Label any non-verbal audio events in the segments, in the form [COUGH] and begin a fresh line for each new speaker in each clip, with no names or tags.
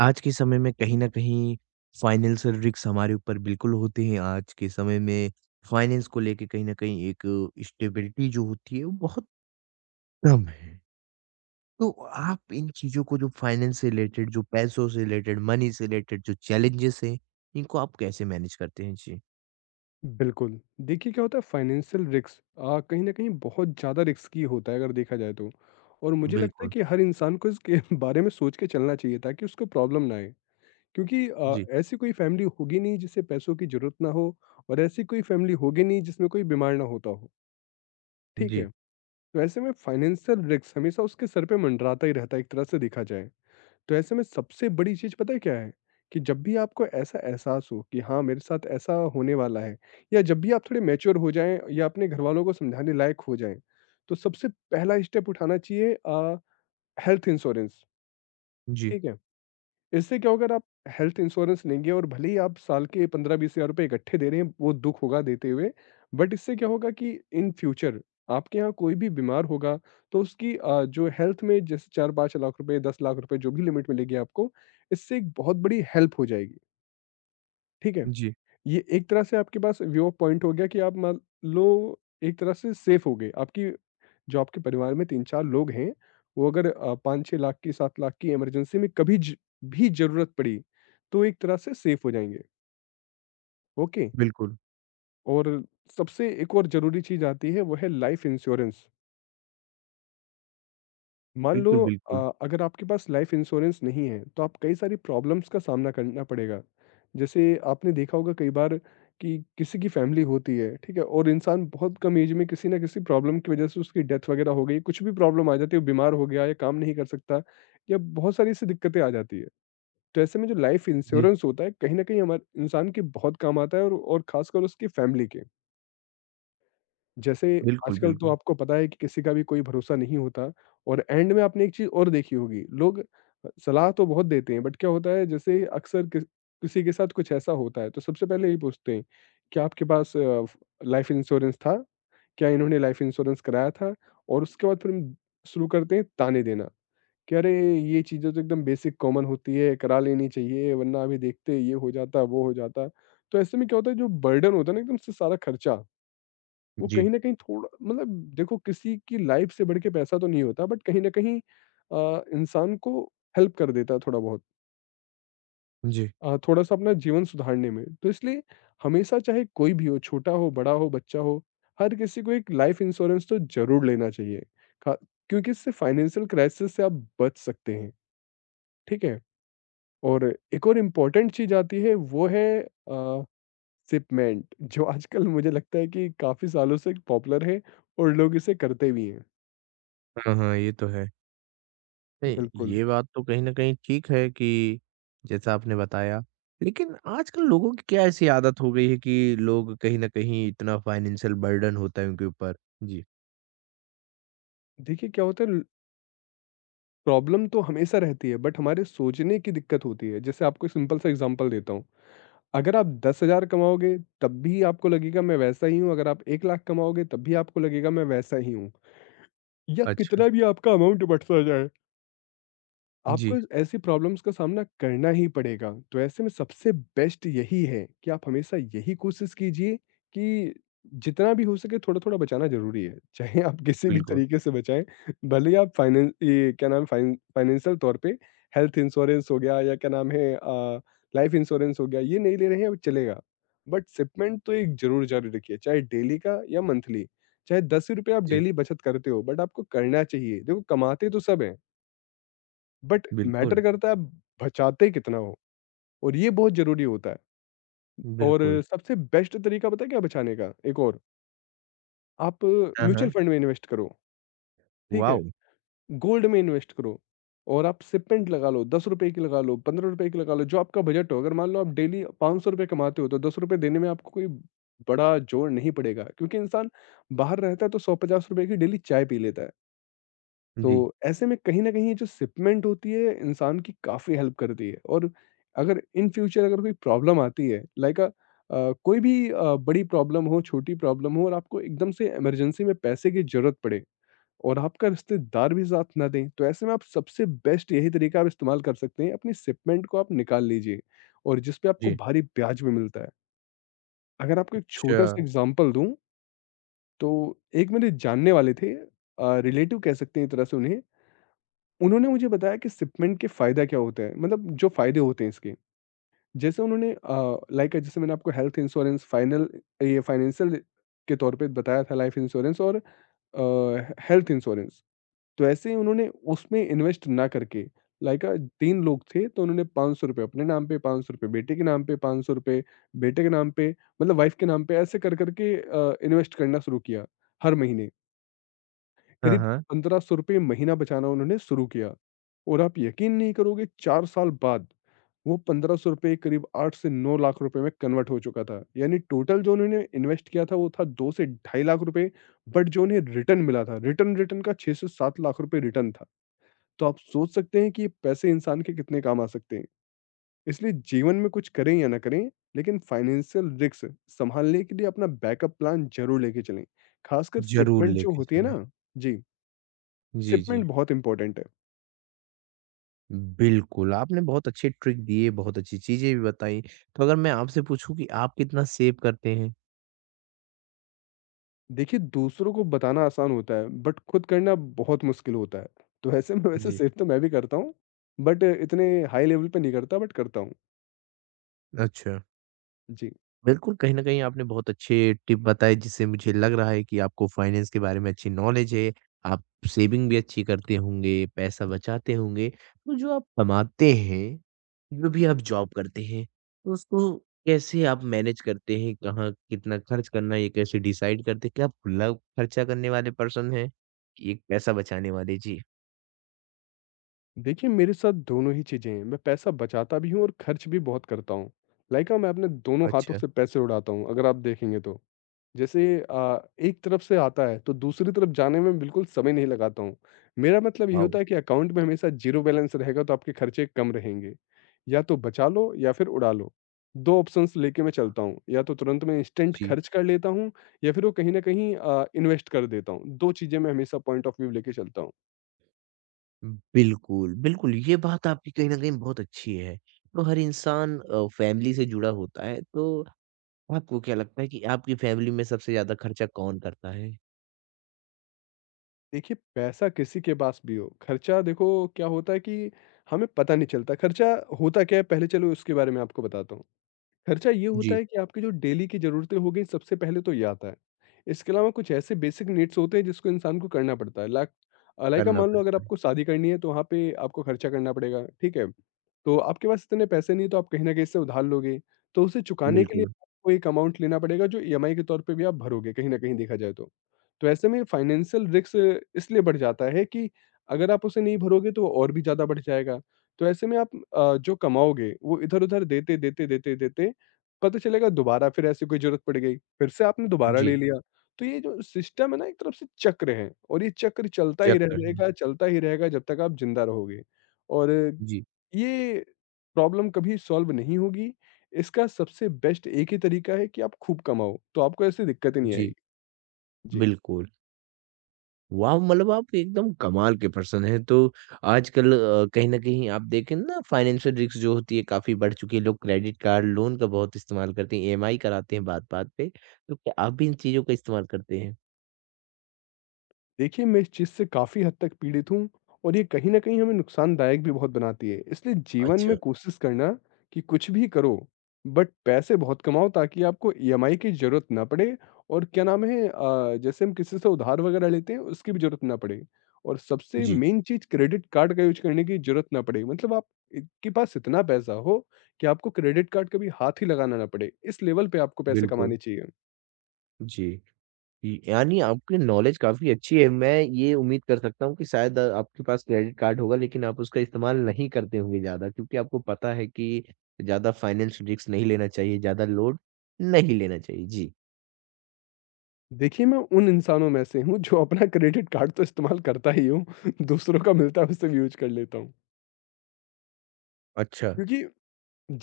आज के समय में कहीं न कहीं फाइनेंशियल रिस्क हमारे ऊपर बिल्कुल होते हैं। आज के समय में फाइनेंस को लेके कहीं न कहीं एक स्टेबिलिटी जो होती है वो बहुत कम है। तो आप इन चीज़ों को जो फाइनेंस से रिलेटेड, जो पैसों से रिलेटेड, मनी से रिलेटेड जो चैलेंजेस हैं, इनको आप कैसे मैनेज करते हैं? जी,
बिल्कुल। देखिए क्या होता है, फाइनेंशियल रिस्क कहीं न कहीं बहुत ज़्यादा रिस्की होता है अगर देखा जाए तो। और मुझे लगता है
बिल्कुल।
कि हर इंसान को इसके [LAUGHS] बारे में सोच के चलना चाहिए ताकि उसको प्रॉब्लम ना आए। क्योंकि
जी,
ऐसी कोई फैमिली होगी नहीं जिसे पैसों की ज़रूरत ना हो, और ऐसी कोई फैमिली होगी नहीं जिसमें कोई बीमार ना होता हो, ठीक है?
जी,
तो ऐसे में फाइनेंशियल रिस्क हमेशा उसके सर पे मंडराता ही रहता है, एक तरह से देखा जाए। तो ऐसे में सबसे बड़ी चीज़ पता है क्या है? कि जब भी आपको ऐसा एहसास हो कि हाँ, मेरे साथ ऐसा होने वाला है, या जब भी आप थोड़े मैच्योर हो जाएँ या अपने घरवालों को समझाने लायक हो जाएँ, तो सबसे पहला स्टेप उठाना चाहिए, हेल्थ इंश्योरेंस,
जी,
ठीक है? इससे क्या होगा, अगर आप हेल्थ इंश्योरेंस लेंगे और भले ही आप साल के 15-20 हज़ार रुपए इकट्ठे दे रहे हैं, वो दुःख होगा देते हुए, बट इससे क्या होगा कि इन फ्यूचर आपके यहाँ कोई भी बीमार होगा, तो उसकी जो हेल्थ में जैसे 4-5 लाख रुपए, 10 लाख रुपए जो भी लिमिट मिलेगी आपको, इससे एक बहुत बड़ी हेल्प हो जाएगी, ठीक है?
जी,
ये एक तरह से आपके पास व्यू ऑफ पॉइंट हो गया कि आप मान लो एक तरह से सेफ हो गए। आपकी जो आपके परिवार में 3-4 लोग हैं, वो अगर 5-6 लाख की, 7 लाख की इमरजेंसी में कभी ज भी ज़रूरत पड़ी, तो एक तरह से सेफ़ हो जाएँगे। ओके?
बिल्कुल।
और सबसे एक और ज़रूरी चीज़ आती है, वो है लाइफ़ इंश्योरेंस। मान लो,
बिल्कुल, बिल्कुल।
अगर आपके पास लाइफ इंश्योरेंस नहीं है तो आप कई सारी प्रॉब्लम्स का सामना करना पड़ेगा। जैसे आपने देखा होगा कई बार कि किसी की फैमिली होती है, ठीक है, और इंसान बहुत कम एज में किसी ना किसी प्रॉब्लम की वजह से उसकी डेथ वगैरह हो गई, कुछ भी प्रॉब्लम आ जाती है, वो बीमार हो गया या काम नहीं कर सकता, या बहुत सारी ऐसी दिक्कतें आ जाती है। तो ऐसे में जो लाइफ
जी,
इंश्योरेंस होता है, कहीं ना कहीं हमारे इंसान के बहुत काम आता है, और खासकर उसकी फैमिली के। जैसे
बिल्कुल,
आजकल तो
बिल्कुल।
आपको पता है कि किसी का भी कोई भरोसा नहीं होता, और एंड में आपने एक चीज़ और देखी होगी, लोग सलाह तो बहुत देते हैं, बट क्या होता है, जैसे अक्सर किसी के साथ कुछ ऐसा होता है तो सबसे पहले यही पूछते हैं, क्या आपके पास लाइफ इंश्योरेंस था? क्या इन्होंने लाइफ इंश्योरेंस कराया था? और उसके बाद फिर हम शुरू करते हैं ताने देना, कि अरे! ये चीज़ें तो एकदम बेसिक कॉमन होती है, करा लेनी चाहिए, वरना अभी देखते ये हो जाता, वो हो जाता। तो ऐसे में क्या होता है, जो बर्डन होता है ना एकदम से सारा खर्चा, वो
जी,
कहीं न कहीं थोड़ा, मतलब देखो, किसी की लाइफ से बढ़ के पैसा तो नहीं होता, बट कहीं न कहीं इंसान को हेल्प कर देता है थोड़ा बहुत,
जी।
थोड़ा-सा अपना जीवन सुधारने में। तो इसलिए हमेशा, चाहे कोई भी हो, छोटा हो, बड़ा हो, बच्चा हो, हर किसी को एक लाइफ इंश्योरेंस तो ज़रूर लेना चाहिए। खा क्योंकि इससे फाइनेंशियल क्राइसिस से आप बच सकते हैं, ठीक है? और एक और इम्पोर्टेंट चीज़ आती है, वो है शिपमेंट, जो आजकल मुझे लगता है कि काफ़ी सालों से पॉपुलर है और लोग इसे करते भी हैं।
हाँ, हाँ, ये तो है। नहीं,
बिल्कुल।
ये बात तो कहीं न कहीं ठीक है कि जैसा आपने बताया। लेकिन आजकल लोगों की क्या ऐसी आदत हो गई है कि लोग कहीं न कहीं इतना फ़ाइनेंशियल बर्डन होता है उनके ऊपर? जी,
देखिए क्या होता है, ल प्रॉब्लम तो हमेशा रहती है, बट हमारे सोचने की दिक्कत होती है। जैसे आपको एक सिंपल सा एग्ज़ाम्पल देता हूँ। अगर आप 10,000 कमाओगे तब भी आपको लगेगा मैं वैसा ही हूँ, अगर आप 1,00,000 कमाओगे तब भी आपको लगेगा मैं वैसा ही हूँ। या
अच्छा।
कितना भी आपका अमाउंट बढ़ता जाए। आपको
जी,
ऐसी प्रॉब्लम्स का सामना करना ही पड़ेगा, तो ऐसे में सबसे बेस्ट यही है कि आप हमेशा यही कोशिश कीजिए कि जितना भी हो सके थोड़ा-थोड़ा बचाना ज़रूरी है। [LAUGHS] चाहे आप किसी भी
बिल्कुल।
तरीके से बचाएँ, भले ही आप फाइनें ये क्या नाम है, फाइनेंशियल तौर पे, हेल्थ इंश्योरेंस हो गया, या क्या नाम है, लाइफ इंश्योरेंस हो गया, ये नहीं ले रहे हैं, वो चलेगा। बट शिपमेंट तो एक ज़रूर जारी रखिए, चाहे डेली का या मंथली। चाहे ₹10 आप
जी,
डेली बचत करते हो, बट आपको करना चाहिए। देखो, कमाते तो सब हैं। बट
बिल्कुल,
मैटर करता है आप बचाते कितना हो, और ये बहुत ज़रूरी होता है। और
बिल्कुल।
सबसे बेस्ट तरीका पता है क्या है बचाने का? एक और, आप
हाँ, हाँ।
म्यूचुअल फंड में इन्वेस्ट करो, ठीक है?
वॉव!
गोल्ड में इन्वेस्ट करो, और आप सिपमेंट लगा लो, ₹10 की लगा लो, ₹15 की लगा लो, जो आपका बजट हो। अगर मान लो आप डेली ₹500 कमाते हो तो ₹10 देने में आपको कोई बड़ा जोर नहीं पड़ेगा, क्योंकि इंसान बाहर रहता है तो ₹100-50 की डेली चाय पी लेता है। तो
जी,
ऐसे में कहीं न कहीं ये जो शिपमेंट होती है, इंसान की काफ़ी हेल्प करती है, और अगर इन फ्यूचर अगर कोई प्रॉब्लम आती है, लाइक कोई भी बड़ी प्रॉब्लम हो, छोटी प्रॉब्लम हो, और आपको एकदम से इमरजेंसी में पैसे की ज़रूरत पड़े, और आपका रिश्तेदार भी साथ ना दें, तो ऐसे में आप सबसे बेस्ट यही तरीका आप इस्तेमाल कर सकते हैं, अपनी शिपमेंट को आप निकाल लीजिए, और जिस पे आपको
जी।
भारी ब्याज भी मिलता है। अगर आपको एक
अच्छा,
छोटा-सा एग्ज़ाम्पल दूँ, तो एक मेरे जानने वाले थे, रिलेटिव कह सकते हैं एक तरह से उन्हें उन्होंने मुझे बताया कि शिपमेंट के फ़ायदा क्या होता है, मतलब जो फ़ायदे होते हैं इसके। जैसे उन्होंने लाइक जैसे मैंने आपको हेल्थ इंश्योरेंस, फाइनल ये फाइनेंशियल के तौर पे बताया था, लाइफ इंश्योरेंस और हेल्थ इंश्योरेंस। तो ऐसे ही उन्होंने उसमें इन्वेस्ट ना करके, लाइक 3 लोग थे तो उन्होंने ₹500 अपने नाम पे, ₹500 बेटे के नाम पे, ₹500 बेटे के नाम पे, मतलब वाइफ़ के नाम पे, ऐसे कर-कर के इन्वेस्ट करना शुरू किया हर महीने।
हाँ,
करीब
हाँ।
₹1500 महीना बचाना उन्होंने शुरू किया, और आप यकीन नहीं करोगे 4 साल बाद वो ₹1500 करीब 8 से 9 लाख रुपए में कन्वर्ट हो चुका था। यानी टोटल जो उन्होंने इन्वेस्ट किया था वो था 2 से ढाई लाख रुपए, बट जो उन्हें रिटर्न मिला था, रिटर्न रिटर्न का 6 से 7 लाख रुपए रिटर्न था। तो आप सोच सकते हैं कि ये पैसे इंसान के कितने काम आ सकते हैं। इसलिए जीवन में कुछ करें या ना करें, लेकिन फाइनेंशियल रिस्क संभालने के लिए अपना बैकअप प्लान ज़रूर लेके चलें। खासकर
ज़रूर
शिपमेंट जो
लेके
होती है
चलें।
ना। जी।
जी, जी।
शिipमेंट बहुत इम्पोर्टेंट है।
बिल्कुल, आपने बहुत अच्छे ट्रिक दिए, बहुत अच्छी चीज़ें भी बताई। तो अगर मैं आपसे पूछूँ कि आप कितना सेव करते हैं?
देखिए दूसरों को बताना आसान होता है, बट खुद करना बहुत मुश्किल होता है। तो ऐसे में वैसे
जी,
सेव तो मैं भी करता हूँ, बट इतने हाई लेवल पे नहीं करता, बट करता हूँ।
अच्छा।
जी।
बिल्कुल, कहीं न कहीं आपने बहुत अच्छे टिप बताए जिससे मुझे लग रहा है कि आपको फाइनेंस के बारे में अच्छी नॉलेज है। आप सेविंग भी अच्छी करते होंगे, पैसा बचाते होंगे। तो जो आप कमाते हैं, जो भी आप जॉब करते हैं, तो उसको कैसे आप मैनेज करते हैं? कहाँ कितना खर्च करना है, ये कैसे डिसाइड करते हैं? क्या आप खुला खर्चा करने वाले पर्सन हैं? एक पैसा बचाने वाले? जी।
देखिए, मेरे साथ दोनों ही चीज़ें हैं, मैं पैसा बचाता भी हूँ और खर्च भी बहुत करता हूँ। लाइक मैं अपने दोनों हाथों
अच्छा।
से पैसे उड़ाता हूँ, अगर आप देखेंगे तो। जैसे एक तरफ से आता है तो दूसरी तरफ जाने में बिल्कुल समय नहीं लगाता हूँ। मेरा मतलब ये
वाओ!
होता है कि अकाउंट में हमेशा ज़ीरो बैलेंस रहेगा तो आपके खर्चे कम रहेंगे। या तो बचा लो या फिर उड़ा लो। 2 ऑप्शंस लेके मैं चलता हूँ। या तो तुरंत मैं इंस्टेंट
जी।
खर्च कर लेता हूँ, या फिर वो कहीं न कहीं इन्वेस्ट कर देता हूँ। 2 चीज़ें मैं हमेशा पॉइंट ऑफ व्यू लेके चलता हूँ।
बिल्कुल, बिल्कुल, ये बात आपकी कहीं न कहीं बहुत अच्छी है। तो हर इंसान फैमिली से जुड़ा होता है, तो आपको क्या लगता है कि आपकी फैमिली में सबसे ज़्यादा खर्चा कौन करता है?
देखिए, पैसा किसी के पास भी हो, खर्चा देखो क्या होता है कि हमें पता नहीं चलता। खर्चा होता क्या है, पहले चलो उसके बारे में आपको बताता हूँ। खर्चा ये होता
जी,
है कि आपकी जो डेली की ज़रूरतें हो गई, सबसे पहले तो ये आता है। इसके अलावा कुछ ऐसे बेसिक नीड्स होते हैं जिसको इंसान को करना पड़ता है। लाइक,
करना
मान लो अगर
पड़ता है।
आपको शादी करनी है तो वहाँ पे आपको खर्चा करना पड़ेगा, ठीक है? तो आपके पास इतने पैसे नहीं, तो आप कहीं न कहीं से उधार लोगे। तो उसे चुकाने के लिए
बिल्कुल,
आपको एक अमाउंट लेना पड़ेगा जो ईएमआई के तौर पे भी आप भरोगे कहीं न कहीं देखा जाए तो। तो ऐसे में फाइनेंशियल रिस्क इसलिए बढ़ जाता है कि अगर आप उसे नहीं भरोगे तो वो और भी ज़्यादा बढ़ जाएगा। तो ऐसे में आप जो कमाओगे वो इधर-उधर देते, देते, देते, देते पता चलेगा दोबारा फिर ऐसी कोई ज़रूरत पड़ गई, फिर से आपने दोबारा
जी,
ले लिया। तो ये जो सिस्टम है ना, एक तरफ से चक्र है और ये चक्र चलता
चेक
ही रह
कर लें।
जाएगा, चलता ही रहेगा जब तक आप ज़िंदा रहोगे। और
जी,
ये प्रॉब्लम कभी सॉल्व नहीं होगी। इसका सबसे बेस्ट एक ही तरीका है कि आप खूब कमाओ, तो आपको ऐसी दिक्कतें नहीं
जी,
आएगी। जी।
बिल्कुल। वाव! मतलब आप एकदम कमाल के पर्सन हैं। तो आजकल कहीं न कहीं आप देखें ना फाइनेंशियल रिस्क जो होती है काफ़ी बढ़ चुकी है। लोग क्रेडिट कार्ड, लोन का बहुत इस्तेमाल करते हैं, ईएमआई कराते हैं बात-बात पे। तो क्या आप भी इन चीज़ों का इस्तेमाल करते हैं?
देखिए, मैं इस चीज़ से काफ़ी हद तक पीड़ित हूँ और ये कहीं न कहीं हमें नुकसानदायक भी बहुत बनाती है। इसलिए जीवन
अच्छा।
में कोशिश करना कि कुछ भी करो, बट पैसे बहुत कमाओ ताकि आपको ईएमआई की ज़रूरत ना पड़े। और क्या नाम है, जैसे हम किसी से उधार वगैरह लेते हैं, उसकी भी ज़रूरत ना पड़े। और सबसे
जी,
मेन चीज़, क्रेडिट कार्ड का यूज़ करने की ज़रूरत ना पड़े। मतलब आप इ के पास इतना पैसा हो कि आपको क्रेडिट कार्ड कभी हाथ ही लगाना ना पड़े। इस लेवल पे आपको पैसे
बिल्कुल।
कमाने चाहिए।
जी, इ यानी आपकी नॉलेज काफ़ी अच्छी है। मैं ये उम्मीद कर सकता हूँ कि शायद आपके पास क्रेडिट कार्ड होगा लेकिन आप उसका इस्तेमाल नहीं करते होंगे ज़्यादा क्योंकि आपको पता है कि ज़्यादा फाइनेंस रिस्क नहीं लेना चाहिए, ज़्यादा लोड नहीं लेना चाहिए। जी।
देखिए, मैं उन इंसानों में से हूँ जो अपना क्रेडिट कार्ड तो इस्तेमाल करता ही हूँ, [LAUGHS] दूसरों का मिलता है उससे भी यूज़ कर लेता हूँ।
अच्छा।
क्योंकि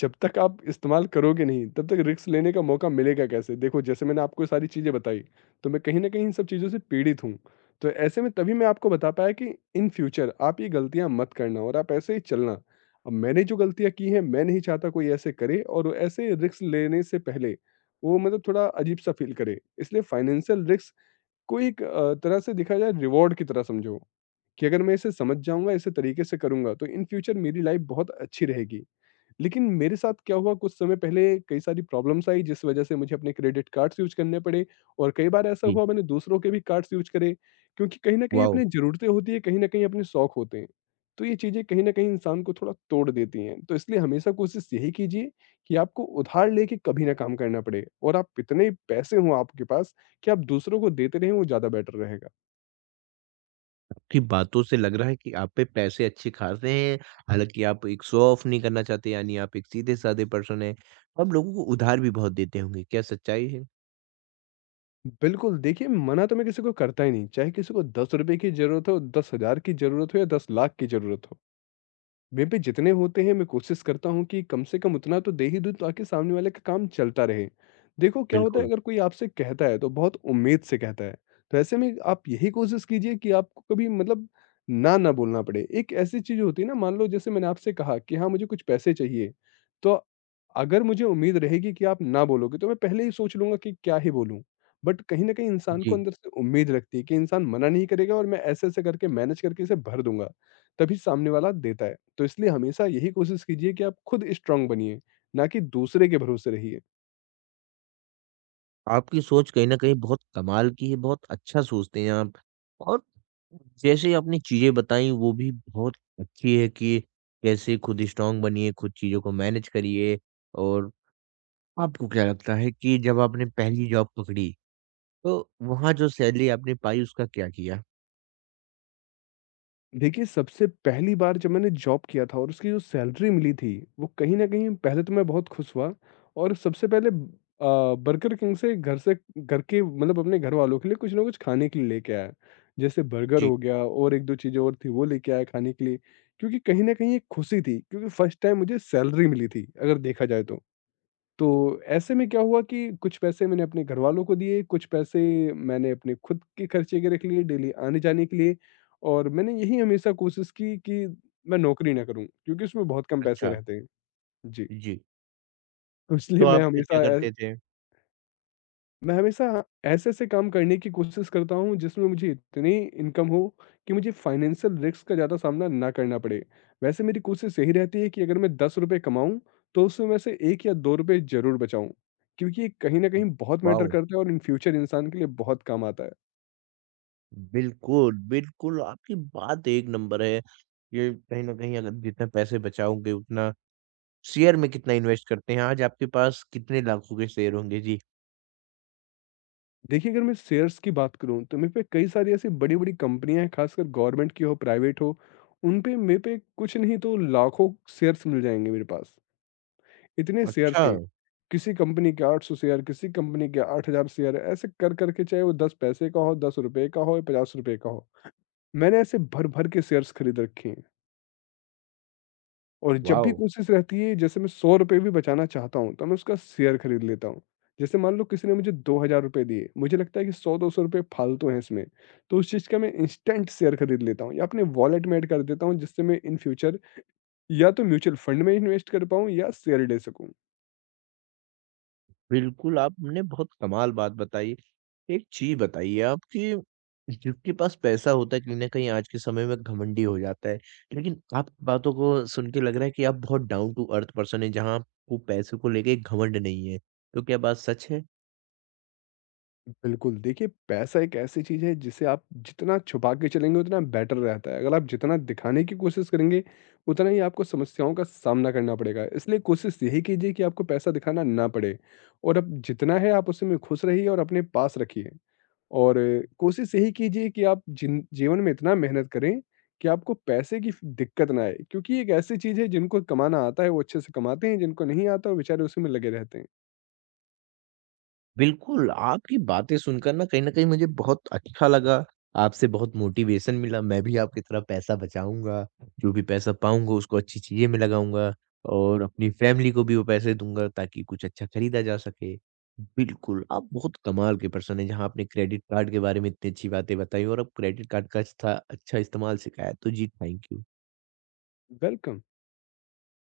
जब तक आप इस्तेमाल करोगे नहीं, तब तक रिस्क लेने का मौका मिलेगा कैसे? देखो, जैसे मैंने आपको सारी चीज़ें बताई, तो मैं कहीं न कहीं इन सब चीज़ों से पीड़ित हूँ। तो ऐसे में तभी मैं आपको बता पाया कि इन फ्यूचर आप ये गलतियाँ मत करना और आप ऐसे ही चलना। अब मैंने जो गलतियाँ की हैं, मैं नहीं चाहता कोई ऐसे करे, और वो ऐसे रिस्क लेने से पहले वो मतलब थोड़ा अजीब-सा फ़ील करे। इसलिए फाइनेंशियल रिस्क कोई एक तरह से देखा जाए रिवॉर्ड की तरह समझो कि अगर मैं इसे समझ जाऊंगा, इसे तरीके से करूंगा, तो इन फ्यूचर मेरी लाइफ बहुत अच्छी रहेगी। लेकिन मेरे साथ क्या हुआ कुछ समय पहले कई सारी प्रॉब्लम्स आई, जिस वजह से मुझे अपने क्रेडिट कार्ड्स यूज करने पड़े। और कई बार ऐसा
जी,
हुआ मैंने दूसरों के भी कार्ड्स यूज करे। क्योंकि कहीं ना कहीं
वॉव!
अपनी ज़रूरतें होती है, कहीं ना कहीं अपने शौक होते हैं। तो ये चीज़ें कहीं ना कहीं इंसान को थोड़ा तोड़ देती हैं, तो इसलिए हमेशा कोशिश यही कीजिए कि आपको उधार लेके कभी ना काम करना पड़े, और आप इतने पैसे हों आपके पास कि आप दूसरों को देते रहें, वो ज़्यादा बेटर रहेगा।
आपकी बातों से लग रहा है कि आप पे पैसे अच्छे खासे हैं, हालाँकि आप एक शो ऑफ नहीं करना चाहते यानी आप एक सीधे-साधे पर्सन हैं। आप लोगों को उधार भी बहुत देते होंगे, क्या सच्चाई है?
बिल्कुल। देखिए, मना तो मैं किसी को करता ही नहीं, चाहे किसी को ₹10 की जरूरत हो, 10 हजार की जरूरत हो या 10 लाख की जरूरत हो, मेरे पे जितने होते हैं मैं कोशिश करता हूँ कि कम से कम उतना तो दे ही दूँ ताकि सामने वाले का काम चलता रहे। देखो, क्या होता है
बिल्कुल,
अगर कोई आपसे कहता है तो बहुत उम्मीद से कहता है। तो ऐसे में आप यही कोशिश कीजिए कि आपको कभी मतलब ना ना बोलना पड़े। एक ऐसी चीज़ होती है ना, मान लो जैसे मैंने आपसे कहा कि हाँ, मुझे कुछ पैसे चाहिए। तो अगर मुझे उम्मीद रहेगी कि आप ना बोलोगे, तो मैं पहले ही सोच लूँगा कि क्या ही बोलूँ। बट कहीं न कहीं इंसान को
जी।
अंदर से उम्मीद लगती है कि इंसान मना नहीं करेगा, और मैं ऐसे-ऐसे करके मैनेज करके इसे भर दूँगा। तभी सामने वाला देता है। तो इसलिए हमेशा यही कोशिश कीजिए कि आप खुद स्ट्रॉन्ग बनिए, ना कि दूसरे के भरोसे रहिए।
आपकी सोच कहीं न कहीं बहुत कमाल की है, बहुत अच्छा सोचते हैं आप। और जैसे आपने चीज़ें बताई वो भी बहुत अच्छी है कि कैसे खुद स्ट्रॉन्ग बनिए, खुद चीज़ों को मैनेज करिए और आपको क्या लगता है कि जब आपने पहली जॉब पकड़ी, तो वहाँ जो सैलरी आपने पाई उसका क्या किया?
देखिए, सबसे पहली बार जब मैंने जॉब किया था और उसकी जो सैलरी मिली थी, वो कहीं न कहीं पहले तो मैं बहुत खुश हुआ। और सबसे पहले बर्गर किंग से घर के मतलब अपने घरवालों के लिए कुछ ना कुछ खाने के लिए लेके आया। जैसे बर्गर
जी,
हो गया और 1-2 चीज़ें और थी, वो लेके आया खाने के लिए। क्योंकि कहीं न कहीं एक खुशी थी, क्योंकि फर्स्ट टाइम मुझे सैलरी मिली थी, अगर देखा जाए तो। तो ऐसे में क्या हुआ कि कुछ पैसे मैंने अपने घरवालों को दिए, कुछ पैसे मैंने अपने खुद के खर्चे के रख लिए डेली आने-जाने के लिए। और मैंने यही हमेशा कोशिश की कि मैं नौकरी ना करूँ, क्योंकि उसमें बहुत कम पैसे
अच्छा।
रहते हैं। जी।
जी,
[LAUGHS] तो
तो
इसलिए मैं
आप फिर क्या
हमेशा ऐ
करते थे?
मैं हमेशा ऐसे-ऐसे काम करने की कोशिश करता हूँ जिसमें मुझे इतनी इनकम हो कि मुझे फाइनेंशियल रिस्क का ज़्यादा सामना ना करना पड़े। वैसे मेरी कोशिश यही रहती है कि अगर मैं ₹10 कमाऊँ, तो उसमें में से 1 या ₹2 ज़रूर बचाऊँ, क्योंकि ये कहीं न कहीं बहुत मैटर
वाओ!
करता है और इन फ्यूचर इंसान के लिए बहुत काम आता है।
बिल्कुल, बिल्कुल आपकी बात एक नंबर है। ये कहीं न कहीं अगर जितने पैसे बचाओगे उतना शेयर में कितना इन्वेस्ट करते हैं? आज आपके पास कितने लाखों के शेयर होंगे? जी।
देखिए, अगर मैं शेयर्स की बात करूँ तो मेरे पे कई सारी ऐसी बड़ी-बड़ी कंपनियाँ हैं, ख़ासकर गवर्नमेंट की हो, प्राइवेट हो, उन पे मेरे पे कुछ नहीं तो लाखों शेयर्स मिल जाएँगे मेरे पास। इतने शेयर्स
अच्छा,
हैं, किसी कंपनी के 800 शेयर, किसी कंपनी के 8000 शेयर ऐसे कर कर के, चाहे वो 10 पैसे का हो, ₹10 का हो या ₹50 का हो, मैंने ऐसे भर-भर के शेयर्स खरीद रखे हैं। और जब भी
वॉव!
कोशिश रहती है जैसे मैं ₹100 भी बचाना चाहता हूँ, तो मैं उसका शेयर खरीद लेता हूँ। जैसे मान लो किसी ने मुझे ₹2000 दिए, मुझे लगता है कि 100-200 फालतू हैं इसमें, तो उस चीज़ का मैं इंस्टेंट शेयर खरीद लेता हूँ या अपने वॉलेट में ऐड कर देता हूँ, जिससे मैं इन फ्यूचर या तो म्यूचुअल फंड में इन्वेस्ट कर पाऊँ या शेयर ले सकूँ।
बिल्कुल, आपने बहुत कमाल बात बताई। एक चीज़ बताइए आप कि जिसके पास पैसा होता है, कहीं न कहीं आज के समय में घमंडी हो जाता है। लेकिन आपकी बातों को सुन के लग रहा है कि आप बहुत डाउन टू अर्थ पर्सन हैं, जहाँ आपको पैसे को लेके घमंड नहीं है। तो क्या बात सच है?
बिल्कुल। देखिए, पैसा एक ऐसी चीज़ है जिसे आप जितना छुपा के चलेंगे उतना बेटर रहता है। अगर आप जितना दिखाने की कोशिश करेंगे, उतना ही आपको समस्याओं का सामना करना पड़ेगा। इसलिए कोशिश यही कीजिए कि आपको पैसा दिखाना ना पड़े और अब जितना है आप उसी में खुश रहिए और अपने पास रखिए। और कोशिश यही कीजिए कि आप जिन जीवन में इतना मेहनत करें कि आपको पैसे की फ दिक्कत ना आए, क्योंकि एक ऐसी चीज़ है, जिनको कमाना आता है वो अच्छे से कमाते हैं, जिनको नहीं आता वो बेचारे उसी में लगे रहते हैं।
बिल्कुल, आपकी बातें सुनकर ना कहीं न कहीं मुझे बहुत अच्छा लगा, आपसे बहुत मोटिवेशन मिला, मैं भी आपकी तरह पैसा बचाऊँगा, जो भी पैसा पाऊँगा उसको अच्छी चीज़ें में लगाऊँगा और अपनी फैमिली को भी वो पैसे दूँगा ताकि कुछ अच्छा खरीदा जा सके। बिल्कुल, आप बहुत कमाल के पर्सन हैं, जहाँ आपने क्रेडिट कार्ड के बारे में इतनी अच्छी बातें बताई और आप क्रेडिट कार्ड का स्था अच्छा इस्तेमाल सिखाया, तो जी थैंक यू।
वेलकम।